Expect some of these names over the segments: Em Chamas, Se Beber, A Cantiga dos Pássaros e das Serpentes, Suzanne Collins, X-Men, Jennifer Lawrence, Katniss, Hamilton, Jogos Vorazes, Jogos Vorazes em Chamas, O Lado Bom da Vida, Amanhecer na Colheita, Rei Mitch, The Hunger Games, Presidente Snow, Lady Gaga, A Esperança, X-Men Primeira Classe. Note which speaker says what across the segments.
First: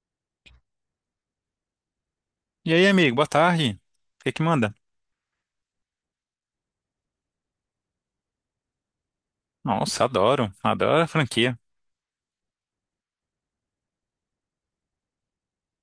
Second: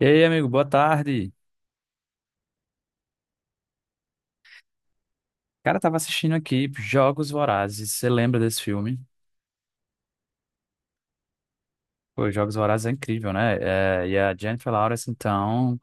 Speaker 1: E aí, amigo, boa tarde.
Speaker 2: E aí, amigo, boa tarde. O que que manda?
Speaker 1: Cara, tava assistindo aqui Jogos Vorazes. Você lembra desse filme?
Speaker 2: Nossa, adoro, adoro a franquia.
Speaker 1: Pô, Jogos Vorazes é incrível, né? É, e a Jennifer Lawrence, então,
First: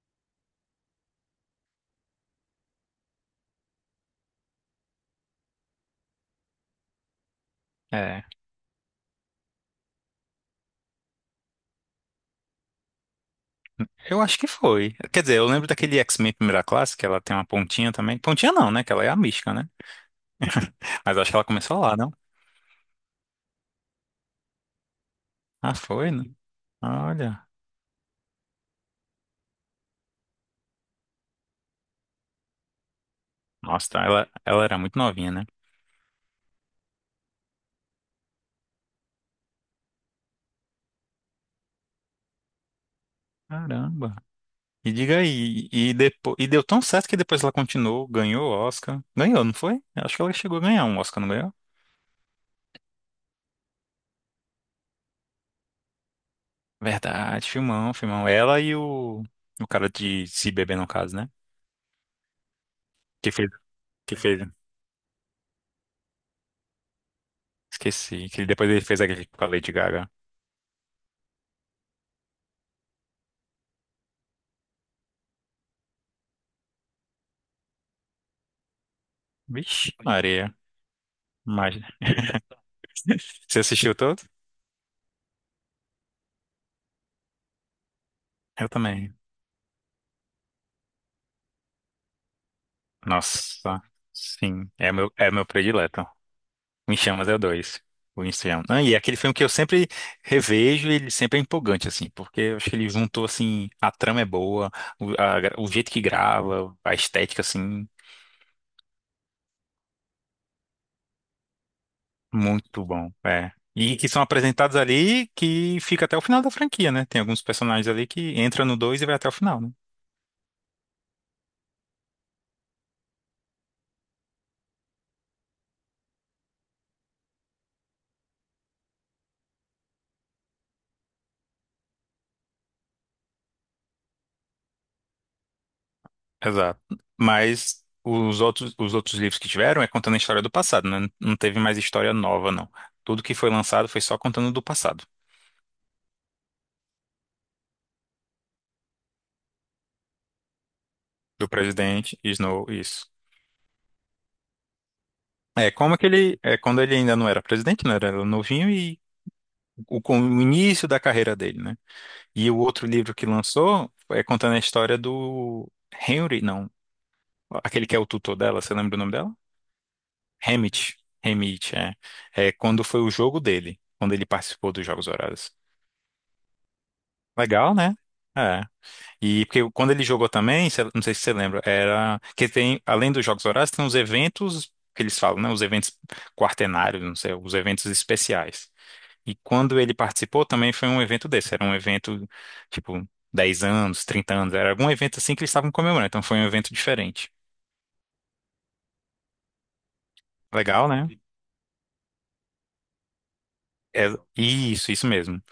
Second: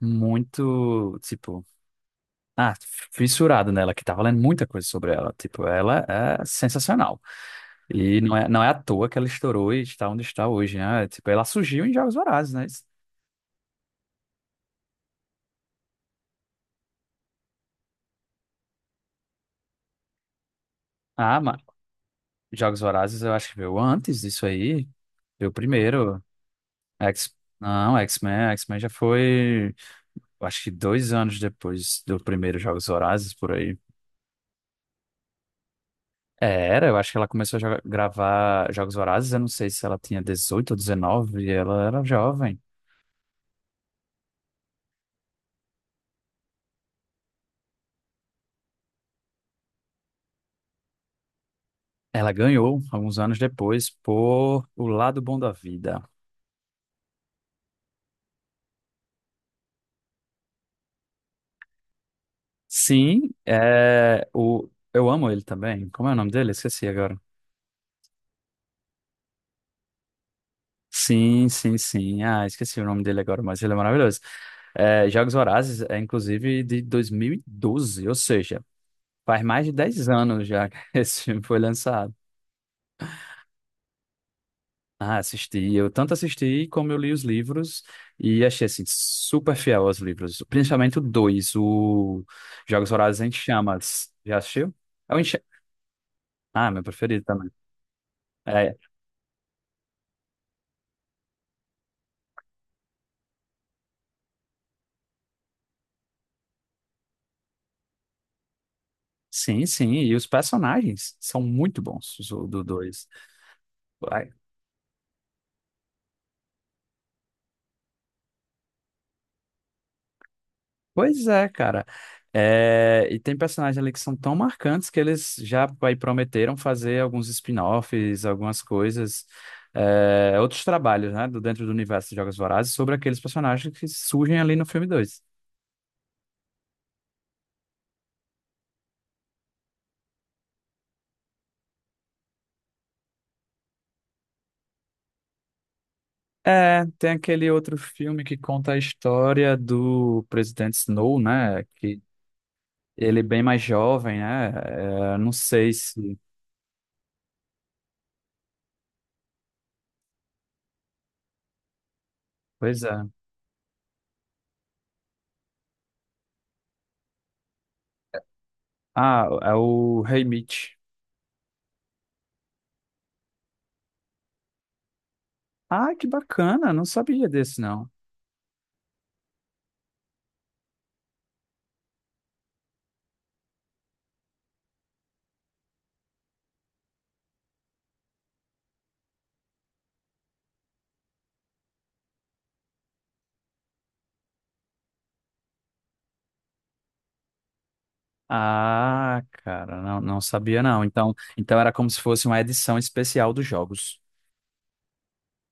Speaker 1: muito, tipo, ah, fissurado nela, que tava lendo muita coisa sobre ela. Tipo, ela é sensacional. E
Speaker 2: É,
Speaker 1: não é, não é à toa que ela estourou e está onde está hoje, né? Tipo, ela surgiu em Jogos Vorazes, né?
Speaker 2: eu acho que foi. Quer dizer, eu lembro daquele X-Men Primeira Classe, que ela tem uma pontinha também. Pontinha não, né? Que ela é a mística, né? Mas acho que
Speaker 1: Ah,
Speaker 2: ela
Speaker 1: mas
Speaker 2: começou lá, não?
Speaker 1: Jogos Vorazes eu acho que veio antes disso aí. Veio
Speaker 2: Ah, foi,
Speaker 1: primeiro.
Speaker 2: né?
Speaker 1: X...
Speaker 2: Olha.
Speaker 1: Não, X-Men já foi. Eu acho que dois anos depois do primeiro Jogos Vorazes, por aí.
Speaker 2: Nossa, tá, ela era muito novinha, né?
Speaker 1: É, era, eu acho que ela começou a gravar Jogos Vorazes, eu não sei se ela tinha 18 ou 19, e ela era jovem.
Speaker 2: Caramba. E diga aí, e, depois, e deu tão certo que depois ela continuou, ganhou o Oscar. Ganhou, não foi? Eu acho que ela chegou a ganhar um Oscar, não ganhou?
Speaker 1: Ela ganhou, alguns anos depois, por O Lado Bom da Vida.
Speaker 2: Verdade, filmão, filmão. Ela e o cara de Se Beber, no caso, né?
Speaker 1: Sim,
Speaker 2: Que fez.
Speaker 1: é,
Speaker 2: Que ele...
Speaker 1: eu amo ele também. Como é o nome dele? Esqueci agora.
Speaker 2: Esqueci. Que depois ele fez aquele com a Lady Gaga.
Speaker 1: Sim, sim, sim. Ah, esqueci o nome dele agora, mas ele é maravilhoso. É, Jogos Vorazes é, inclusive, de 2012, ou seja, faz mais de
Speaker 2: Vixe,
Speaker 1: 10 anos
Speaker 2: Maria.
Speaker 1: já que esse filme foi
Speaker 2: Mas...
Speaker 1: lançado.
Speaker 2: Você assistiu todo?
Speaker 1: Ah, assisti. Eu tanto assisti como eu li os livros e achei
Speaker 2: Eu
Speaker 1: assim
Speaker 2: também.
Speaker 1: super fiel aos livros, principalmente o dois, o Jogos Vorazes em
Speaker 2: Nossa,
Speaker 1: Chamas. Já
Speaker 2: sim.
Speaker 1: assistiu?
Speaker 2: É meu,
Speaker 1: É o em.
Speaker 2: é meu predileto.
Speaker 1: Ah, meu
Speaker 2: O Em
Speaker 1: preferido
Speaker 2: Chamas é o
Speaker 1: também.
Speaker 2: dois. O Em Chamas.
Speaker 1: É,
Speaker 2: Ah, e é aquele filme que eu sempre revejo e ele sempre é empolgante, assim, porque eu acho que ele juntou, assim, a trama é boa, o, a o jeito que grava, a estética, assim,
Speaker 1: sim, sim. E os personagens são muito bons os do
Speaker 2: muito
Speaker 1: dois.
Speaker 2: bom. É. E que são apresentados ali que fica até o final da franquia, né? Tem alguns personagens ali que entram no dois e vai até o final, né?
Speaker 1: Pois é, cara. É, e tem personagens ali que são tão marcantes que eles já aí prometeram fazer alguns spin-offs, algumas coisas, é, outros trabalhos, né, do dentro do universo de Jogos Vorazes sobre aqueles personagens que surgem ali no filme dois.
Speaker 2: Exato. Mas os outros livros que tiveram é contando a história do passado, né? Não teve mais história nova, não. Tudo que foi lançado foi só contando do passado,
Speaker 1: É, tem aquele outro filme que conta a história do presidente Snow,
Speaker 2: do
Speaker 1: né, que
Speaker 2: presidente Snow, isso.
Speaker 1: ele é bem mais jovem, né, é, não
Speaker 2: É
Speaker 1: sei
Speaker 2: como
Speaker 1: se...
Speaker 2: aquele, é quando ele ainda não era presidente, né? Era novinho e o, com o início da carreira dele, né? E o
Speaker 1: Pois
Speaker 2: outro
Speaker 1: é.
Speaker 2: livro que lançou é contando a história do Henry, não, aquele que é o tutor dela, você lembra o nome
Speaker 1: Ah,
Speaker 2: dela?
Speaker 1: é o Rei Mitch.
Speaker 2: Hamit, Hamit, é. É quando foi o jogo dele, quando ele participou dos Jogos Horários.
Speaker 1: Ah, que bacana, não sabia desse,
Speaker 2: Legal,
Speaker 1: não.
Speaker 2: né? É. E porque quando ele jogou também, não sei se você lembra, era que tem, além dos Jogos Horários, tem os eventos que eles falam, né? Os eventos quartenários, não sei, os eventos especiais. E quando ele participou também foi um evento desse, era um evento tipo 10 anos, 30 anos, era algum evento assim que eles estavam comemorando, então foi um evento diferente.
Speaker 1: Ah, cara, não, não sabia não.
Speaker 2: Legal, né?
Speaker 1: Então, então era como se fosse uma edição especial dos jogos.
Speaker 2: É, isso mesmo.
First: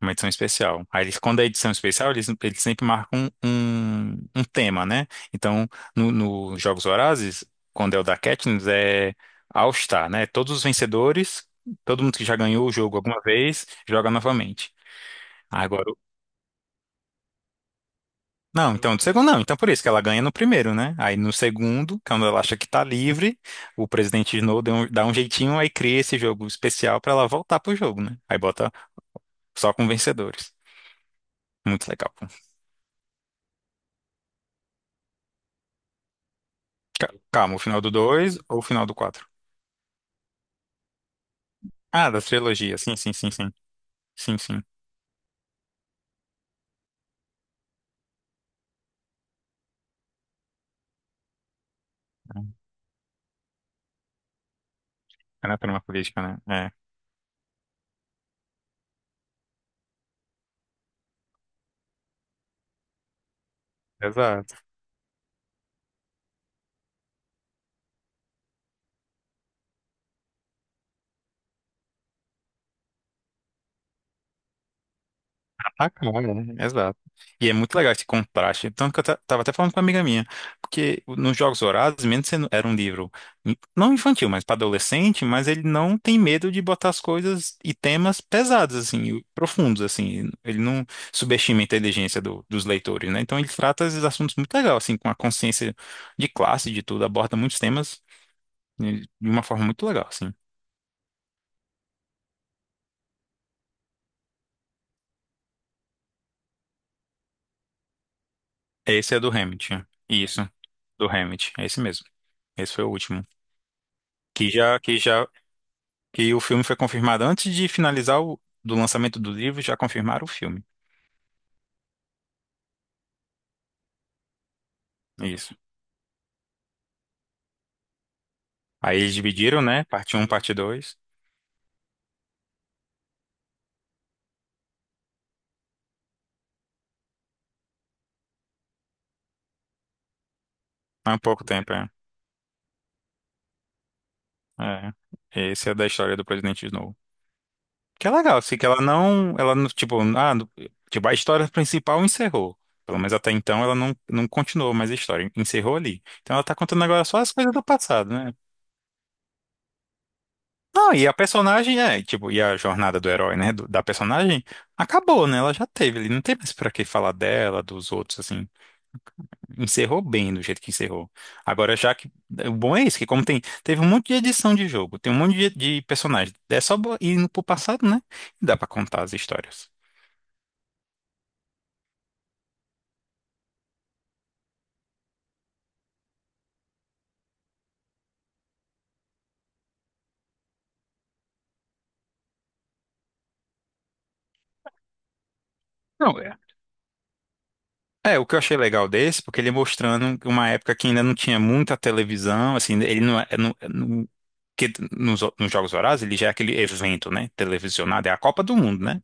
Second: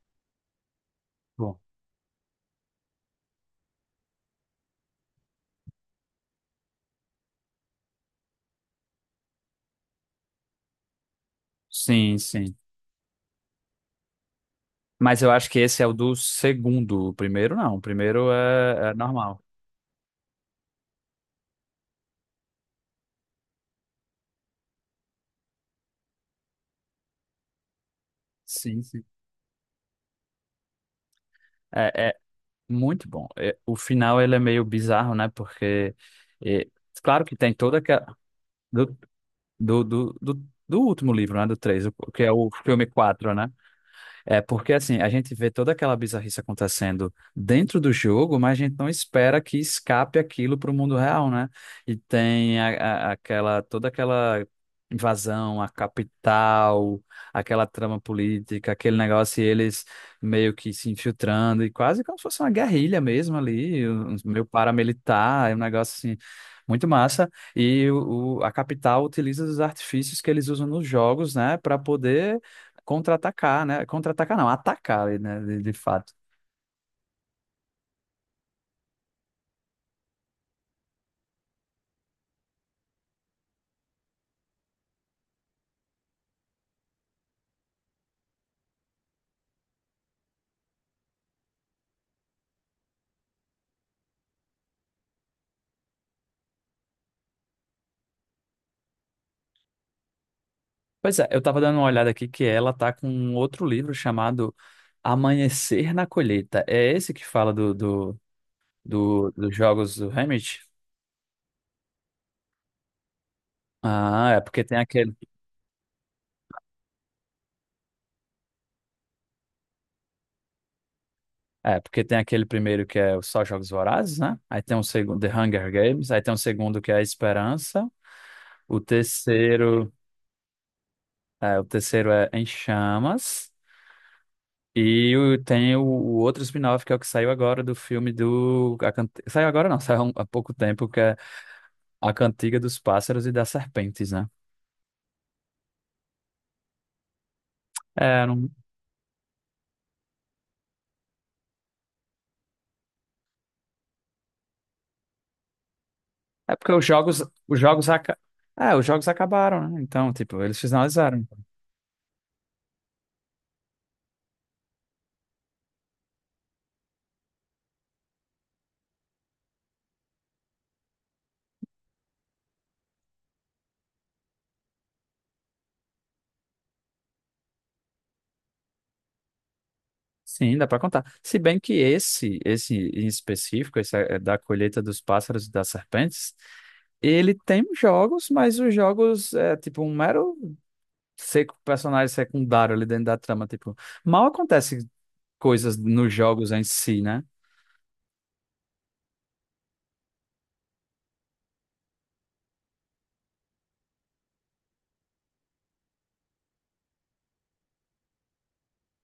Speaker 2: Uma edição especial. Aí eles, quando é
Speaker 1: Bom,
Speaker 2: edição especial, eles sempre marcam um tema, né? Então, no Jogos Vorazes, quando é o da Katniss, é All Star, né? Todos os vencedores, todo mundo
Speaker 1: sim,
Speaker 2: que já
Speaker 1: sim.
Speaker 2: ganhou o jogo alguma vez, joga novamente.
Speaker 1: Mas eu acho que esse é
Speaker 2: Agora,
Speaker 1: o do segundo. O primeiro não. O primeiro
Speaker 2: não,
Speaker 1: é, é
Speaker 2: então do segundo não,
Speaker 1: normal.
Speaker 2: então por isso que ela ganha no primeiro, né? Aí no segundo, quando ela acha que tá livre, o presidente Snow dá um jeitinho, aí cria esse jogo especial pra ela voltar pro jogo, né? Aí bota
Speaker 1: Sim, sim.
Speaker 2: só com vencedores. Muito
Speaker 1: É,
Speaker 2: legal.
Speaker 1: é muito bom. É, o final ele é meio bizarro, né? Porque é, claro que tem
Speaker 2: Calma, o
Speaker 1: toda
Speaker 2: final do
Speaker 1: aquela
Speaker 2: 2 ou o final do
Speaker 1: do,
Speaker 2: quatro?
Speaker 1: do último livro, né? Do três, o
Speaker 2: Ah, da
Speaker 1: que é o
Speaker 2: trilogia.
Speaker 1: filme
Speaker 2: Sim, sim, sim,
Speaker 1: 4, né?
Speaker 2: sim. Sim,
Speaker 1: É
Speaker 2: sim.
Speaker 1: porque assim, a gente vê toda aquela bizarrice acontecendo dentro do jogo, mas a gente não espera que escape aquilo para o mundo real, né? E tem aquela toda aquela
Speaker 2: É na
Speaker 1: invasão à
Speaker 2: trama política, né?
Speaker 1: capital, aquela trama política, aquele negócio e eles meio que se infiltrando e quase como se fosse uma guerrilha mesmo ali,
Speaker 2: É.
Speaker 1: meio
Speaker 2: Exato.
Speaker 1: paramilitar, é um negócio assim muito massa. E a capital utiliza os artifícios que eles usam nos jogos, né, para poder contra-atacar, né? Contra-atacar não, atacar, né? De
Speaker 2: Ah,
Speaker 1: fato.
Speaker 2: cara, né? Exato. E é muito legal esse contraste. Tanto que eu tava até falando com uma amiga minha. Porque nos Jogos Vorazes, mesmo sendo era um livro não infantil, mas para adolescente, mas ele não tem medo de botar as coisas e temas pesados, assim, e profundos, assim. Ele não subestima a inteligência dos leitores, né? Então ele trata esses assuntos muito legal, assim, com a consciência de classe, de tudo, aborda muitos temas e de uma forma muito legal, assim.
Speaker 1: Pois é, eu tava dando uma olhada aqui que ela tá com um outro livro chamado Amanhecer na Colheita. É esse que fala
Speaker 2: Esse é do
Speaker 1: dos
Speaker 2: Hamilton.
Speaker 1: jogos do
Speaker 2: Isso,
Speaker 1: Hamid?
Speaker 2: do Hamilton. É esse mesmo. Esse foi o último.
Speaker 1: Ah, é
Speaker 2: Que
Speaker 1: porque tem
Speaker 2: já, que
Speaker 1: aquele,
Speaker 2: já, que o filme foi confirmado antes de finalizar o do lançamento do livro, já confirmaram o filme.
Speaker 1: é porque tem aquele primeiro que é só Jogos Vorazes, né? Aí tem um segundo, The
Speaker 2: Isso.
Speaker 1: Hunger Games, aí tem um segundo que é A Esperança, o
Speaker 2: Aí eles dividiram, né?
Speaker 1: terceiro,
Speaker 2: Parte um, parte 2.
Speaker 1: o terceiro é Em Chamas. Tem o outro spin-off que é o que saiu agora do filme do. A Cant- Saiu agora não, saiu há pouco tempo, que é
Speaker 2: Há pouco tempo, é.
Speaker 1: A Cantiga dos Pássaros e das Serpentes, né?
Speaker 2: É. Esse é da história do Presidente Snow. Que é
Speaker 1: É,
Speaker 2: legal,
Speaker 1: não...
Speaker 2: assim, que ela não, tipo, ah, tipo, a história principal encerrou. Pelo menos até então ela não, não continuou mais a história, encerrou ali. Então ela tá
Speaker 1: é porque
Speaker 2: contando
Speaker 1: os
Speaker 2: agora só
Speaker 1: jogos.
Speaker 2: as coisas do passado, né?
Speaker 1: É, os jogos acabaram, né? Então, tipo, eles
Speaker 2: Não, e a
Speaker 1: finalizaram.
Speaker 2: personagem, é, tipo, e a jornada do herói, né, da personagem, acabou, né? Ela já teve ele não tem mais pra que falar dela, dos outros, assim. Encerrou bem do jeito que encerrou. Agora, já que. O bom é isso, que como tem. Teve um monte de edição de jogo, tem um monte de personagem. É só bo- ir no- pro passado, né? E dá pra contar as histórias.
Speaker 1: Sim, dá pra contar. Se bem que esse em específico, esse é da colheita dos pássaros e das serpentes, ele tem jogos, mas os jogos é tipo um mero seco personagem secundário ali dentro da trama, tipo. Mal acontece coisas nos
Speaker 2: Não.
Speaker 1: jogos em si, né?
Speaker 2: É, o que eu achei legal desse, porque ele mostrando uma época que ainda não tinha muita televisão, assim, ele não é. É, não, é, que nos Jogos Vorazes ele já é aquele evento, né? Televisionado, é a Copa do Mundo, né?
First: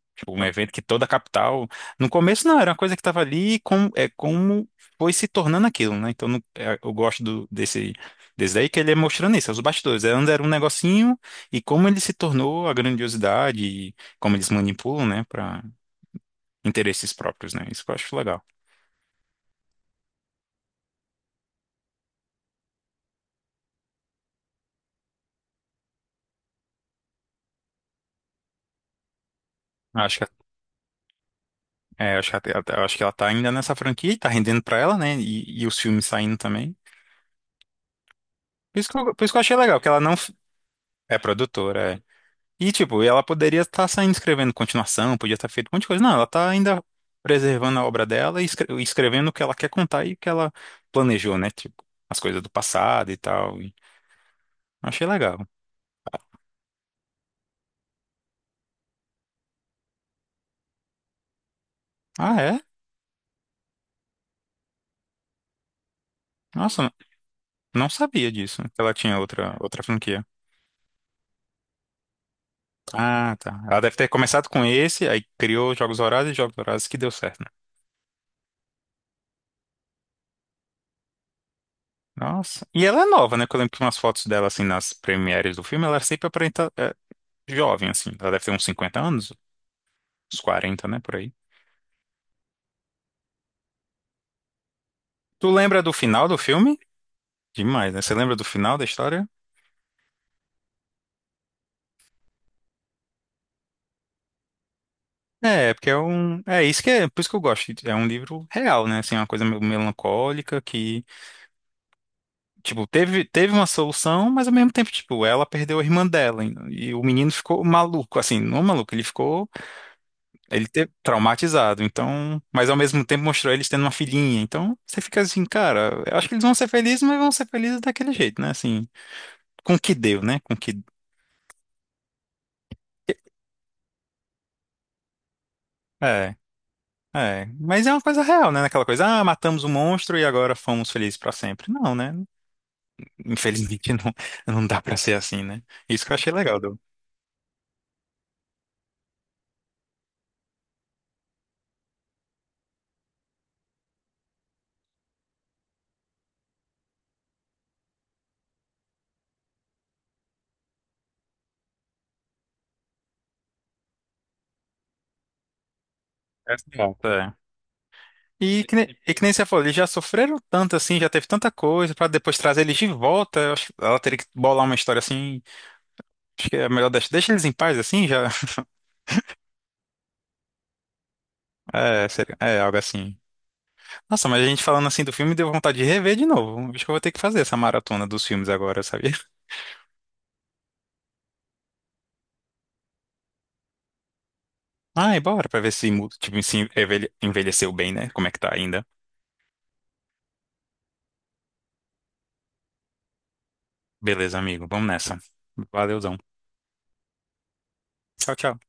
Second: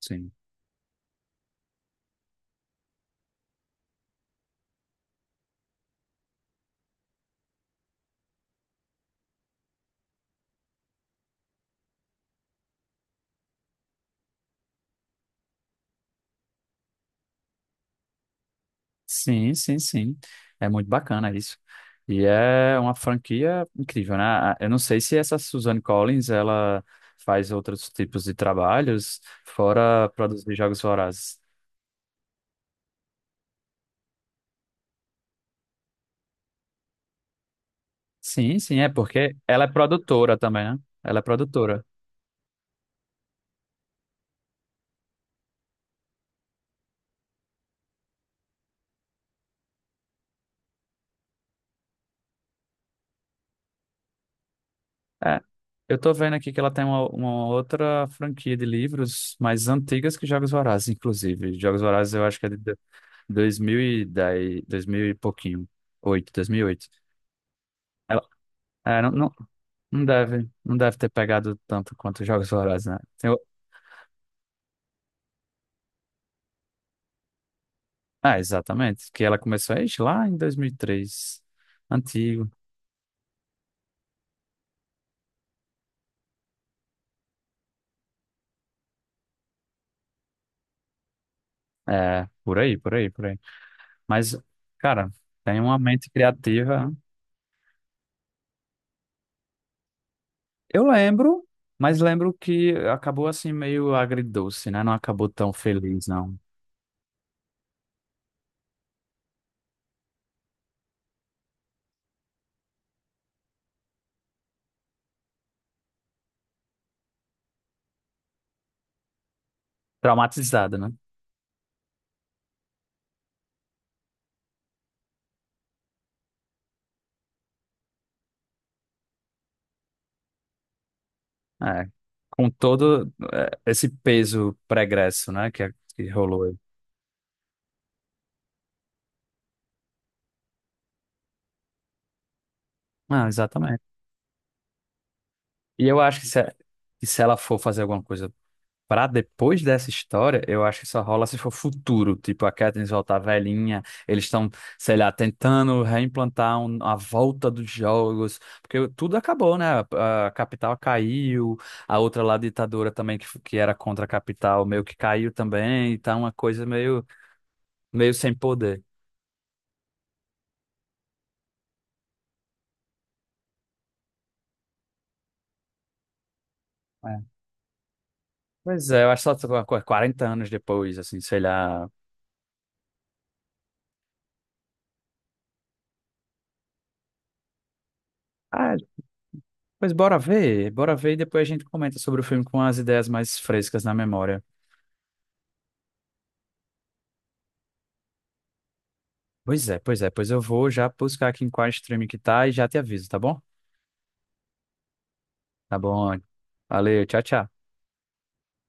Speaker 1: Sim.
Speaker 2: Tipo, um evento que toda a capital. No começo não, era uma coisa que estava ali e como, é, como foi se tornando aquilo, né? Então é, eu gosto do, desse, desse daí que ele é mostrando isso, é os bastidores. Antes era um negocinho e como ele se tornou a grandiosidade e como eles manipulam, né? Para interesses próprios, né? Isso que eu acho legal.
Speaker 1: Sim, sim, sim. É muito bacana isso. E é uma franquia incrível, né? A- Eu não sei se essa Suzanne Collins, ela faz outros tipos de trabalhos, fora
Speaker 2: Acho que
Speaker 1: produzir Jogos Vorazes.
Speaker 2: é, eu acho que, eu acho que ela tá ainda nessa franquia e tá rendendo pra ela, né? E os filmes saindo também.
Speaker 1: Sim, sim,
Speaker 2: Por
Speaker 1: é
Speaker 2: isso que eu, por isso
Speaker 1: porque
Speaker 2: que eu achei
Speaker 1: ela é
Speaker 2: legal, que ela não f-
Speaker 1: produtora também, né?
Speaker 2: é
Speaker 1: Ela é produtora.
Speaker 2: produtora. É. E, tipo, ela poderia estar saindo escrevendo continuação, podia estar feito um monte de coisa. Não, ela tá ainda preservando a obra dela e escrevendo o que ela quer contar e o que ela planejou, né? Tipo, as coisas do passado e tal. E achei
Speaker 1: É.
Speaker 2: legal.
Speaker 1: Eu tô vendo aqui que ela tem uma outra franquia de livros mais antigas que Jogos Vorazes, inclusive. Jogos Vorazes eu acho
Speaker 2: Ah,
Speaker 1: que é
Speaker 2: é?
Speaker 1: de 2010, 2000 e dez, dois mil e pouquinho. 8, oito.
Speaker 2: Nossa, não
Speaker 1: Ela,
Speaker 2: sabia disso, que ela
Speaker 1: não,
Speaker 2: tinha outra, outra
Speaker 1: não
Speaker 2: franquia.
Speaker 1: deve, não deve ter pegado tanto quanto os Jogos Vorazes, né?
Speaker 2: Ah, tá. Ela deve ter começado com esse, aí criou Jogos Vorazes e Jogos Vorazes que deu certo, né?
Speaker 1: Ah, exatamente. Que ela começou a ixi, lá em 2003. Antigo.
Speaker 2: Nossa. E ela é nova, né? Porque eu lembro que umas fotos dela, assim, nas premieres do filme, ela sempre aparenta é, jovem, assim. Ela deve ter uns 50 anos, uns 40, né? Por aí.
Speaker 1: É, por aí. Mas, cara,
Speaker 2: Tu
Speaker 1: tem uma
Speaker 2: lembra do
Speaker 1: mente
Speaker 2: final do filme?
Speaker 1: criativa.
Speaker 2: Demais, né? Você lembra do final da história?
Speaker 1: Eu lembro, mas lembro que acabou assim meio agridoce, né? Não acabou tão
Speaker 2: É, porque é
Speaker 1: feliz, não.
Speaker 2: um. É isso que é. Por isso que eu gosto. É um livro real, né? Assim, uma coisa meio melancólica que, tipo, teve uma solução, mas ao mesmo tempo, tipo, ela perdeu a irmã dela. E o menino ficou maluco, assim, não maluco, ele ficou. Ele
Speaker 1: Traumatizada,
Speaker 2: ter
Speaker 1: né?
Speaker 2: traumatizado, então, mas ao mesmo tempo mostrou eles tendo uma filhinha. Então, você fica assim, cara, eu acho que eles vão ser felizes, mas vão ser felizes daquele jeito, né? Assim, com o que deu, né? Com o que
Speaker 1: É, com todo é, esse peso pregresso, né, que, é, que
Speaker 2: é,
Speaker 1: rolou aí.
Speaker 2: é, mas é uma coisa real, né? Aquela coisa, ah, matamos o monstro e agora fomos felizes pra sempre. Não, né?
Speaker 1: Ah,
Speaker 2: Infelizmente
Speaker 1: exatamente.
Speaker 2: não, não dá pra ser assim, né?
Speaker 1: E eu
Speaker 2: Isso que eu
Speaker 1: acho
Speaker 2: achei legal do
Speaker 1: que se ela for fazer alguma coisa pra depois dessa história, eu acho que só rola se for futuro, tipo a Katniss voltar velhinha, eles estão, sei lá, tentando reimplantar a volta dos jogos, porque tudo acabou, né? A capital caiu, a outra lá ditadora também que, que era contra a capital meio que caiu também, tá uma
Speaker 2: é,
Speaker 1: coisa
Speaker 2: assim, ó. É.
Speaker 1: meio sem
Speaker 2: E que
Speaker 1: poder.
Speaker 2: nem, e que nem você falou, eles já sofreram tanto assim, já teve tanta coisa, pra depois trazer eles de volta. Eu acho que ela teria que bolar uma história assim. Acho que é melhor deixar, deixa eles em paz assim, já.
Speaker 1: Pois é, eu acho que só 40 anos depois, assim, sei lá.
Speaker 2: É, seria, é algo assim. Nossa, mas a gente falando assim do filme deu vontade de rever de novo. Acho que eu vou ter que fazer essa maratona dos filmes
Speaker 1: Ah,
Speaker 2: agora, sabia?
Speaker 1: bora ver e depois a gente comenta sobre o filme com as ideias mais frescas na memória.
Speaker 2: Ai, bora pra ver se, tipo, se envelheceu bem, né? Como é que tá ainda.
Speaker 1: Pois eu vou já buscar aqui em qual streaming que tá e já te aviso, tá bom?
Speaker 2: Beleza, amigo, vamos nessa.
Speaker 1: Tá
Speaker 2: Valeuzão.
Speaker 1: bom. Valeu, tchau, tchau.
Speaker 2: Tchau, tchau.